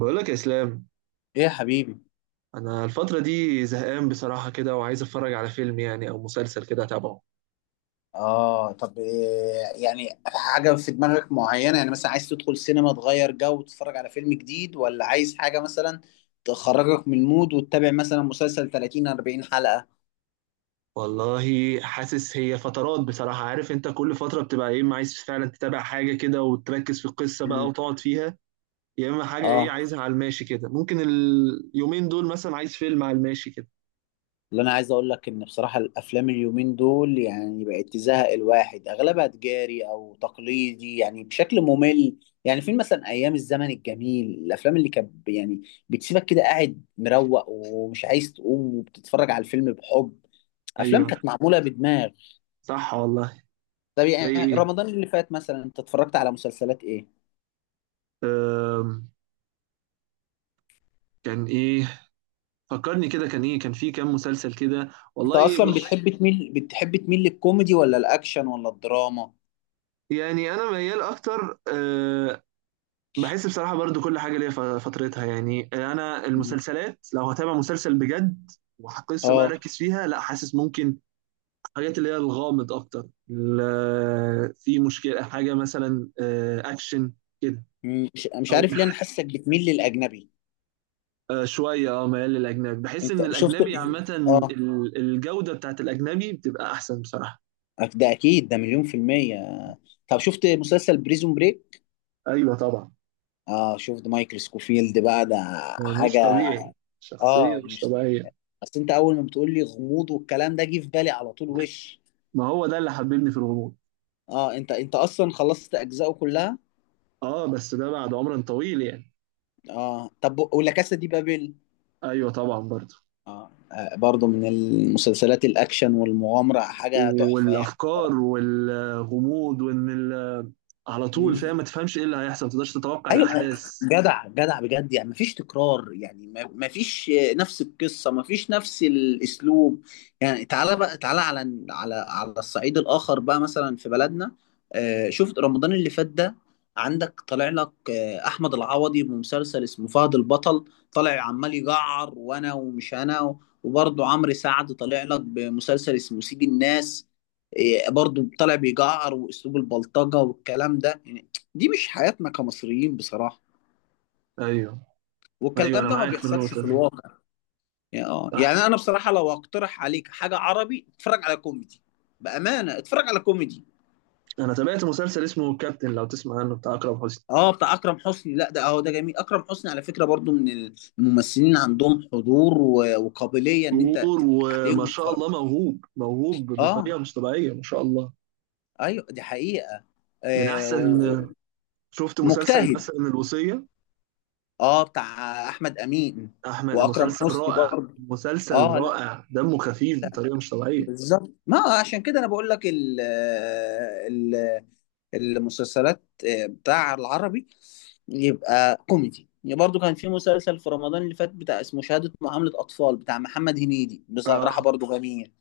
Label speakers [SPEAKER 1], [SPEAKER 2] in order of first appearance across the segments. [SPEAKER 1] بقولك يا إسلام،
[SPEAKER 2] ايه يا حبيبي.
[SPEAKER 1] أنا الفترة دي زهقان بصراحة كده وعايز أتفرج على فيلم يعني أو مسلسل كده أتابعه.
[SPEAKER 2] اه طب إيه يعني؟ حاجة في دماغك معينة؟ يعني مثلا عايز تدخل سينما تغير جو وتتفرج على فيلم جديد، ولا عايز حاجة مثلا تخرجك من المود وتتابع مثلا مسلسل 30 40 حلقة؟
[SPEAKER 1] والله حاسس هي فترات بصراحة، عارف أنت كل فترة بتبقى يا إما عايز فعلا تتابع حاجة كده وتركز في القصة بقى
[SPEAKER 2] مم.
[SPEAKER 1] وتقعد فيها، يا إما حاجة إيه
[SPEAKER 2] اه
[SPEAKER 1] عايزها على الماشي كده. ممكن اليومين دول مثلا عايز فيلم على الماشي كده.
[SPEAKER 2] اللي انا عايز اقول لك ان بصراحة الافلام اليومين دول يعني بقت تزهق الواحد، اغلبها تجاري او تقليدي يعني بشكل ممل. يعني فين مثلا ايام الزمن الجميل؟ الافلام اللي كانت يعني بتسيبك كده قاعد مروق ومش عايز تقوم، وبتتفرج على الفيلم بحب. افلام
[SPEAKER 1] أيوه.
[SPEAKER 2] كانت معموله بدماغ.
[SPEAKER 1] صح والله.
[SPEAKER 2] طب
[SPEAKER 1] زي
[SPEAKER 2] يعني
[SPEAKER 1] إيه؟
[SPEAKER 2] رمضان اللي فات مثلا انت اتفرجت على مسلسلات ايه؟
[SPEAKER 1] أم، كان إيه؟ فكرني كده كان إيه، كان في كام مسلسل كده؟
[SPEAKER 2] انت
[SPEAKER 1] والله
[SPEAKER 2] اصلا
[SPEAKER 1] بص،
[SPEAKER 2] بتحب تميل، بتحب تميل للكوميدي ولا الاكشن ولا الدراما؟
[SPEAKER 1] يعني انا ميال اكتر بحس بصراحة برضو كل حاجة ليها فترتها. يعني أنا
[SPEAKER 2] مم.
[SPEAKER 1] المسلسلات لو هتابع مسلسل بجد وقصة بقى
[SPEAKER 2] اه.
[SPEAKER 1] ركز فيها، لا حاسس ممكن حاجات اللي هي الغامض أكتر، في مشكلة، حاجة مثلا أكشن كده.
[SPEAKER 2] مم. مش
[SPEAKER 1] أو
[SPEAKER 2] عارف ليه انا حاسك بتميل للاجنبي.
[SPEAKER 1] شوية أه ميال للأجنبي، بحس
[SPEAKER 2] انت
[SPEAKER 1] إن
[SPEAKER 2] شفت؟
[SPEAKER 1] الأجنبي عامة
[SPEAKER 2] اه،
[SPEAKER 1] الجودة بتاعت الأجنبي بتبقى أحسن بصراحة.
[SPEAKER 2] ده اكيد، ده مليون في المية. طب شفت مسلسل بريزون بريك؟
[SPEAKER 1] أيوة طبعا.
[SPEAKER 2] اه، شفت مايكل سكوفيلد بقى ده
[SPEAKER 1] مش
[SPEAKER 2] حاجة.
[SPEAKER 1] طبيعي، شخصية
[SPEAKER 2] اه
[SPEAKER 1] مش
[SPEAKER 2] مش،
[SPEAKER 1] طبيعية.
[SPEAKER 2] بس انت اول ما بتقول لي غموض والكلام ده جه في بالي على طول وش.
[SPEAKER 1] ما هو ده اللي حببني في الغموض.
[SPEAKER 2] اه، انت اصلا خلصت اجزائه كلها.
[SPEAKER 1] أه بس ده بعد عمر طويل يعني.
[SPEAKER 2] اه طب ولا كاسا دي بابل؟
[SPEAKER 1] أيوة طبعا برضو.
[SPEAKER 2] اه، برضو من المسلسلات الاكشن والمغامره، حاجه تحفه يعني.
[SPEAKER 1] والافكار والغموض وان على طول
[SPEAKER 2] بصراحه
[SPEAKER 1] فاهم ما تفهمش ايه اللي هيحصل، ما تقدرش تتوقع
[SPEAKER 2] ايوه،
[SPEAKER 1] الاحداث.
[SPEAKER 2] جدع جدع بجد يعني، مفيش تكرار يعني، مفيش نفس القصه، مفيش نفس الاسلوب. يعني تعالى بقى، تعالى على على الصعيد الاخر بقى، مثلا في بلدنا. شفت رمضان اللي فات ده؟ عندك طالع لك احمد العوضي بمسلسل اسمه فهد البطل، طالع عمال يجعر وانا ومش انا. وبرضه عمرو سعد طالع لك بمسلسل اسمه سيد الناس، برضه طالع بيجعر واسلوب البلطجه والكلام ده يعني. دي مش حياتنا كمصريين بصراحة.
[SPEAKER 1] ايوه. ايوه
[SPEAKER 2] والكلام
[SPEAKER 1] انا
[SPEAKER 2] ده ما
[SPEAKER 1] معاك في
[SPEAKER 2] بيحصلش
[SPEAKER 1] النقطه
[SPEAKER 2] في
[SPEAKER 1] دي.
[SPEAKER 2] الواقع. يعني اه،
[SPEAKER 1] صح.
[SPEAKER 2] يعني انا بصراحة لو اقترح عليك حاجة عربي اتفرج على كوميدي. بأمانة اتفرج على كوميدي.
[SPEAKER 1] انا تابعت مسلسل اسمه كابتن، لو تسمع عنه، بتاع اكرم حسني.
[SPEAKER 2] اه، بتاع اكرم حسني. لا ده اهو، ده جميل. اكرم حسني على فكرة برضو من الممثلين عندهم حضور وقابلية ان انت
[SPEAKER 1] دور
[SPEAKER 2] تضحك عليهم
[SPEAKER 1] وما شاء
[SPEAKER 2] وتتفرج.
[SPEAKER 1] الله موهوب موهوب
[SPEAKER 2] اه،
[SPEAKER 1] بطريقه مش طبيعيه ما شاء الله.
[SPEAKER 2] ايوه دي حقيقة.
[SPEAKER 1] من
[SPEAKER 2] آه
[SPEAKER 1] احسن.
[SPEAKER 2] و-
[SPEAKER 1] شفت مسلسل
[SPEAKER 2] مجتهد.
[SPEAKER 1] مثلا الوصيه؟
[SPEAKER 2] اه بتاع احمد امين
[SPEAKER 1] احمد،
[SPEAKER 2] واكرم
[SPEAKER 1] مسلسل
[SPEAKER 2] حسني
[SPEAKER 1] رائع.
[SPEAKER 2] برضو.
[SPEAKER 1] مسلسل
[SPEAKER 2] اه لا،
[SPEAKER 1] رائع، دمه خفيف بطريقه مش طبيعيه.
[SPEAKER 2] بالظبط، ما عشان كده انا بقول لك ال ال المسلسلات بتاع العربي يبقى كوميدي. يعني برضو كان في مسلسل في رمضان اللي فات بتاع اسمه شهادة معاملة أطفال بتاع محمد هنيدي،
[SPEAKER 1] اه.
[SPEAKER 2] بصراحة برضو جميل.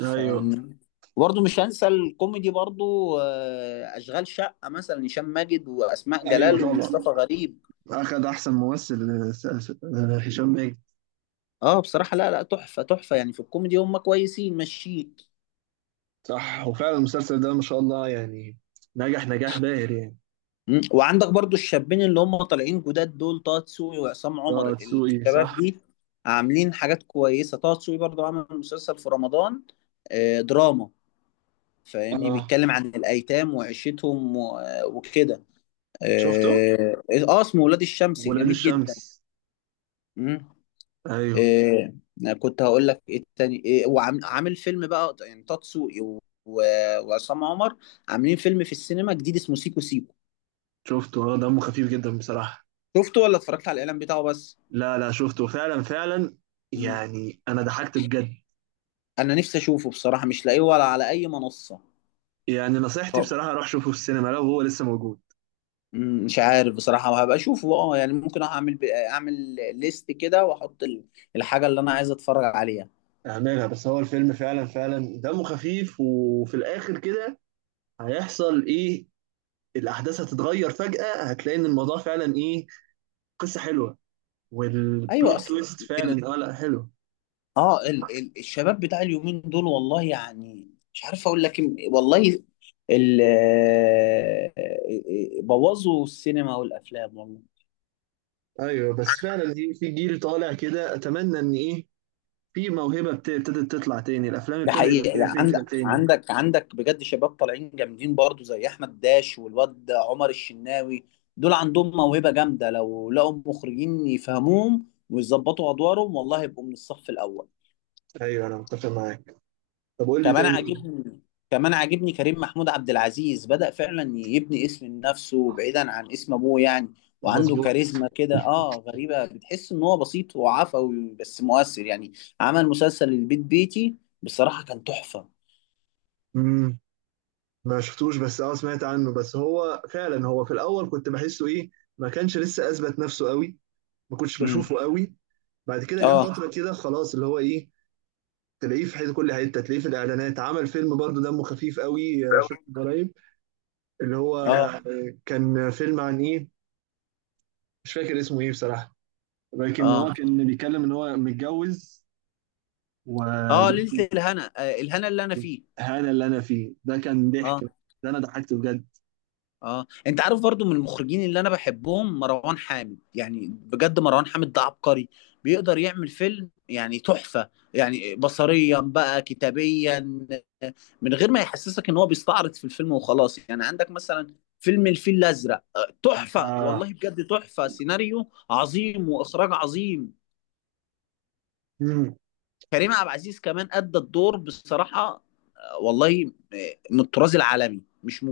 [SPEAKER 1] ايوه.
[SPEAKER 2] فاهمني؟ وبرضو مش هنسى الكوميدي برضو، أشغال شقة مثلا، هشام ماجد وأسماء
[SPEAKER 1] ايوه
[SPEAKER 2] جلال
[SPEAKER 1] طبعا.
[SPEAKER 2] ومصطفى غريب.
[SPEAKER 1] أخد أحسن ممثل هشام ماجد.
[SPEAKER 2] اه بصراحة لا لا، تحفة تحفة يعني، في الكوميدي هم كويسين ماشيين.
[SPEAKER 1] صح، وفعلا المسلسل ده ما شاء الله يعني نجح نجاح باهر يعني.
[SPEAKER 2] مم. وعندك برضو الشابين اللي هم طالعين جداد دول، طه دسوقي وعصام عمر،
[SPEAKER 1] اه دسوقي
[SPEAKER 2] الشباب
[SPEAKER 1] صح.
[SPEAKER 2] دي عاملين حاجات كويسة. طه دسوقي برضو عمل مسلسل في رمضان دراما. فاهمني؟
[SPEAKER 1] اه
[SPEAKER 2] بيتكلم عن الأيتام وعيشتهم وكده.
[SPEAKER 1] شفته،
[SPEAKER 2] اه. اسمه ولاد الشمس،
[SPEAKER 1] ولاد
[SPEAKER 2] جميل جدا.
[SPEAKER 1] الشمس.
[SPEAKER 2] مم.
[SPEAKER 1] ايوه.
[SPEAKER 2] آه. أنا كنت هقول لك ايه التاني، إيه وعامل فيلم بقى يعني؟ طه دسوقي وعصام عمر عاملين فيلم في السينما جديد اسمه سيكو سيكو.
[SPEAKER 1] شفته، اه دمه خفيف جدا بصراحة.
[SPEAKER 2] شفته ولا اتفرجت على الإعلان بتاعه بس؟
[SPEAKER 1] لا لا شفته فعلا فعلا، يعني انا ضحكت بجد.
[SPEAKER 2] انا نفسي اشوفه بصراحه، مش لاقيه ولا على اي منصه.
[SPEAKER 1] يعني نصيحتي بصراحة روح شوفه في السينما لو هو لسه موجود.
[SPEAKER 2] مم، مش عارف بصراحه، وهبقى اشوفه اه يعني. ممكن اعمل اعمل ليست كده واحط الحاجه اللي انا عايز اتفرج عليها.
[SPEAKER 1] اعملها. بس هو الفيلم فعلا فعلا دمه خفيف، وفي الاخر كده هيحصل ايه؟ الاحداث هتتغير فجأة، هتلاقي ان الموضوع فعلا ايه، قصة حلوة.
[SPEAKER 2] ايوه
[SPEAKER 1] والبلوت
[SPEAKER 2] اصل
[SPEAKER 1] تويست
[SPEAKER 2] ال...
[SPEAKER 1] فعلا اه لا حلو.
[SPEAKER 2] اه ال... ال... الشباب بتاع اليومين دول، والله يعني مش عارف اقول لك إيه، والله ال... بوظوا السينما والافلام والله.
[SPEAKER 1] ايوه، بس فعلا في جيل طالع كده، اتمنى ان ايه، في موهبة ابتدت تطلع تاني، الافلام
[SPEAKER 2] ده
[SPEAKER 1] ابتدى يبقى
[SPEAKER 2] حقيقة.
[SPEAKER 1] فيها
[SPEAKER 2] يعني
[SPEAKER 1] فكرة
[SPEAKER 2] عندك،
[SPEAKER 1] تاني.
[SPEAKER 2] عندك بجد شباب طالعين جامدين برضو زي احمد داش والواد عمر الشناوي. دول عندهم موهبة جامدة، لو لقوا مخرجين يفهموهم ويظبطوا ادوارهم والله يبقوا من الصف الاول.
[SPEAKER 1] ايوه انا متفق معاك. طب قول لي
[SPEAKER 2] كمان
[SPEAKER 1] تاني.
[SPEAKER 2] عاجبني، كمان عاجبني كريم محمود عبد العزيز، بدأ فعلا يبني اسم لنفسه بعيدا عن اسم ابوه يعني. وعنده
[SPEAKER 1] مظبوط.
[SPEAKER 2] كاريزما كده غريبة، بتحس ان هو بسيط وعفوي بس مؤثر يعني. عمل مسلسل البيت بيتي، بصراحة كان تحفة.
[SPEAKER 1] امم، ما شفتوش بس اه سمعت عنه. بس هو فعلا هو في الاول كنت بحسه ايه، ما كانش لسه اثبت نفسه قوي، ما كنتش
[SPEAKER 2] امم.
[SPEAKER 1] بشوفه قوي. بعد كده جه
[SPEAKER 2] اه
[SPEAKER 1] فترة كده خلاص اللي هو ايه، تلاقيه في حته، كل حته تلاقيه، في الاعلانات، عمل فيلم برضه دمه خفيف قوي شفته قريب اللي هو،
[SPEAKER 2] اه
[SPEAKER 1] كان فيلم عن ايه، مش فاكر اسمه ايه بصراحة، لكن
[SPEAKER 2] اه
[SPEAKER 1] هو كان بيتكلم ان هو متجوز
[SPEAKER 2] اه،
[SPEAKER 1] وهذا.
[SPEAKER 2] ليلة الهنا، الهنا اللي انا فيه.
[SPEAKER 1] اللي انا فيه ده كان ضحك،
[SPEAKER 2] اه.
[SPEAKER 1] ده انا ضحكت بجد.
[SPEAKER 2] اه انت عارف برضو من المخرجين اللي انا بحبهم مروان حامد. يعني بجد مروان حامد ده عبقري، بيقدر يعمل فيلم يعني تحفة، يعني بصريا بقى كتابيا، آه، من غير ما يحسسك ان هو بيستعرض في الفيلم وخلاص. يعني عندك مثلا فيلم الفيل الازرق، تحفة
[SPEAKER 1] اه.
[SPEAKER 2] والله، بجد تحفة، سيناريو عظيم واخراج عظيم.
[SPEAKER 1] مم.
[SPEAKER 2] كريم عبد العزيز كمان ادى الدور بصراحة، والله من الطراز العالمي، مش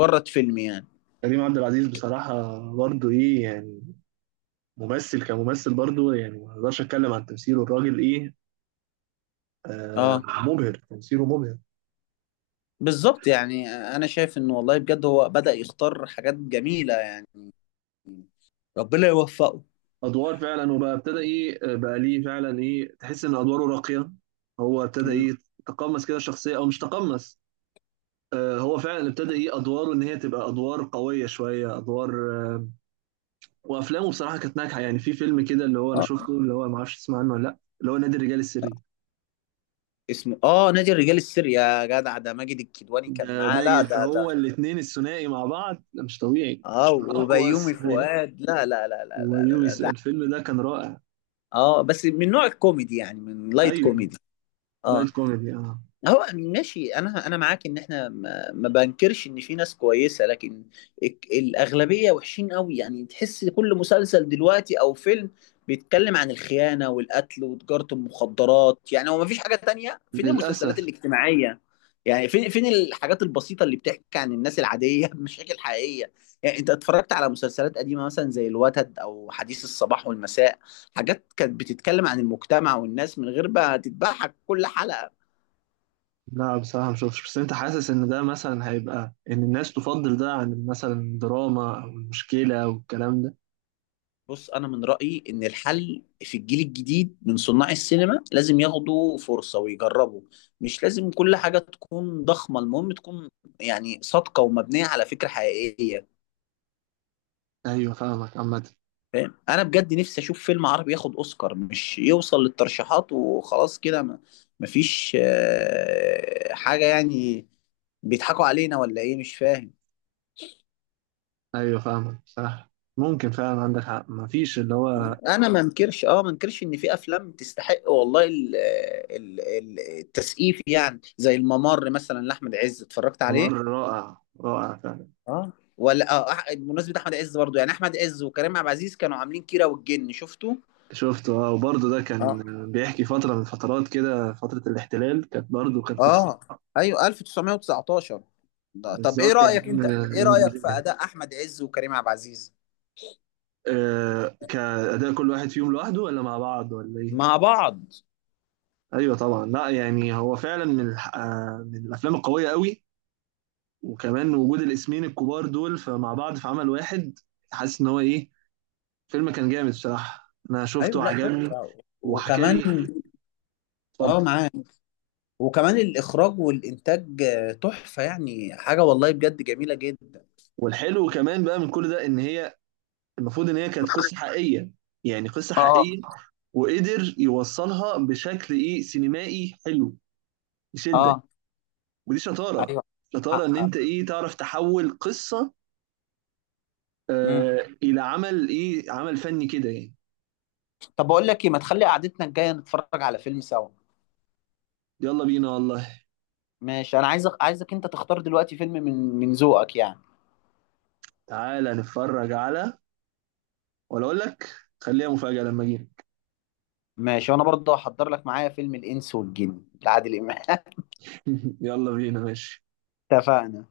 [SPEAKER 2] مجرد فيلم يعني.
[SPEAKER 1] كريم عبد العزيز بصراحة برضه ايه يعني، ممثل كممثل برضه يعني ما اقدرش اتكلم عن تمثيله، الراجل ايه، آه،
[SPEAKER 2] اه
[SPEAKER 1] مبهر، تمثيله مبهر.
[SPEAKER 2] بالظبط، يعني انا شايف انه والله بجد هو بدأ يختار حاجات جميلة يعني. ربنا يوفقه.
[SPEAKER 1] ادوار فعلا، وبقى ابتدى ايه بقى ليه فعلا ايه، تحس ان ادواره راقية. هو ابتدى
[SPEAKER 2] مم.
[SPEAKER 1] ايه، تقمص كده الشخصية او مش تقمص، هو فعلا ابتدى ايه ادواره، ان هي تبقى ادوار قويه، شويه ادوار آه، وافلامه بصراحه كانت ناجحه يعني. في فيلم كده اللي هو انا
[SPEAKER 2] اه
[SPEAKER 1] شفته، اللي هو ما اعرفش تسمع عنه ولا لا، اللي هو نادي الرجال السري.
[SPEAKER 2] اسمه، اه نادي الرجال السري يا جدع ده. ماجد الكدواني كان
[SPEAKER 1] ده
[SPEAKER 2] معاه، لا
[SPEAKER 1] ماجد،
[SPEAKER 2] ده ده،
[SPEAKER 1] هو الاثنين الثنائي مع بعض ده مش طبيعي.
[SPEAKER 2] اه،
[SPEAKER 1] اقوى
[SPEAKER 2] وبيومي
[SPEAKER 1] الثنائي
[SPEAKER 2] فؤاد. لا لا لا لا لا، لا، لا
[SPEAKER 1] ويونس.
[SPEAKER 2] ده.
[SPEAKER 1] الفيلم ده كان رائع.
[SPEAKER 2] اه بس من نوع الكوميدي، يعني من لايت
[SPEAKER 1] ايوه.
[SPEAKER 2] كوميدي. اه
[SPEAKER 1] لايت كوميدي اه.
[SPEAKER 2] هو ماشي. انا معاك ان احنا ما، ما بنكرش ان في ناس كويسه، لكن الاغلبيه وحشين قوي يعني. تحس كل مسلسل دلوقتي او فيلم بيتكلم عن الخيانه والقتل وتجاره المخدرات، يعني هو ما فيش حاجه تانية. فين المسلسلات
[SPEAKER 1] للاسف.
[SPEAKER 2] الاجتماعيه؟ يعني فين الحاجات البسيطه اللي بتحكي عن الناس العاديه بمشاكل حقيقيه. يعني انت اتفرجت على مسلسلات قديمه مثلا زي الوتد او حديث الصباح والمساء؟ حاجات كانت بتتكلم عن المجتمع والناس من غير بقى تتبعها كل حلقه.
[SPEAKER 1] لا بصراحه ما شفتش، بس انت حاسس ان ده مثلا هيبقى ان الناس تفضل ده عن مثلا دراما او مشكله والكلام ده؟
[SPEAKER 2] بص، انا من رايي ان الحل في الجيل الجديد من صناع السينما، لازم ياخدوا فرصه ويجربوا. مش لازم كل حاجه تكون ضخمه، المهم تكون يعني صادقه ومبنيه على فكره حقيقيه.
[SPEAKER 1] ايوه فاهمك عامه.
[SPEAKER 2] فاهم؟ انا بجد نفسي اشوف فيلم عربي ياخد اوسكار، مش يوصل للترشيحات وخلاص كده. ما مفيش حاجه يعني. بيضحكوا علينا ولا ايه مش فاهم.
[SPEAKER 1] ايوه فاهمك صح، ممكن فعلا عندك حق، مفيش اللي هو.
[SPEAKER 2] انا ما انكرش، اه ما انكرش ان في افلام تستحق والله التسقيف، يعني زي الممر مثلا لاحمد عز، اتفرجت
[SPEAKER 1] ممر
[SPEAKER 2] عليه؟
[SPEAKER 1] رائع، رائع فعلا.
[SPEAKER 2] اه، ولا اه بمناسبة احمد عز برضو، يعني احمد عز وكريم عبد العزيز كانوا عاملين كيرة والجن، شفته؟
[SPEAKER 1] شفته اه، وبرضه ده كان
[SPEAKER 2] اه
[SPEAKER 1] بيحكي فترة من فترات كده، فترة الاحتلال، كانت برضه كانت قصة.
[SPEAKER 2] اه ايوه، 1919 ده. طب ايه
[SPEAKER 1] بالظبط يعني.
[SPEAKER 2] رأيك؟ انت ايه رأيك في
[SPEAKER 1] الإنجليزية.
[SPEAKER 2] اداء احمد عز وكريم عبد العزيز
[SPEAKER 1] آه، كأداء كل واحد فيهم لوحده ولا مع بعض ولا إيه؟
[SPEAKER 2] مع بعض؟
[SPEAKER 1] أيوه طبعا، لا يعني هو فعلا من من الأفلام القوية قوي. وكمان وجود الاسمين الكبار دول فمع بعض في عمل واحد، حاسس إن هو إيه، فيلم كان جامد الصراحة، أنا شفته
[SPEAKER 2] ايوه لا
[SPEAKER 1] وعجبني.
[SPEAKER 2] تحفه.
[SPEAKER 1] وحكى
[SPEAKER 2] وكمان،
[SPEAKER 1] لي.
[SPEAKER 2] اه
[SPEAKER 1] اتفضل.
[SPEAKER 2] معاك. وكمان الإخراج والإنتاج تحفة يعني، حاجة والله بجد جميلة جدا.
[SPEAKER 1] والحلو كمان بقى من كل ده إن هي المفروض إن هي كانت قصة حقيقية، يعني قصة
[SPEAKER 2] اه
[SPEAKER 1] حقيقية، وقدر يوصلها بشكل إيه سينمائي حلو، يشدك.
[SPEAKER 2] اه
[SPEAKER 1] ودي شطارة،
[SPEAKER 2] ايوه.
[SPEAKER 1] شطارة إن
[SPEAKER 2] آه.
[SPEAKER 1] أنت إيه تعرف تحول قصة
[SPEAKER 2] مم.
[SPEAKER 1] آه إلى عمل إيه، عمل فني كده يعني.
[SPEAKER 2] طب بقول لك ايه، ما تخلي قعدتنا الجايه نتفرج على فيلم سوا.
[SPEAKER 1] يلا بينا والله.
[SPEAKER 2] ماشي، انا عايزك، عايزك انت تختار دلوقتي فيلم من، من ذوقك يعني.
[SPEAKER 1] تعالى نتفرج على، ولا أقول لك، خليها مفاجأة لما أجي.
[SPEAKER 2] ماشي، وانا برضه هحضر لك معايا فيلم الانس والجن لعادل امام
[SPEAKER 1] يلا بينا ماشي.
[SPEAKER 2] اتفقنا.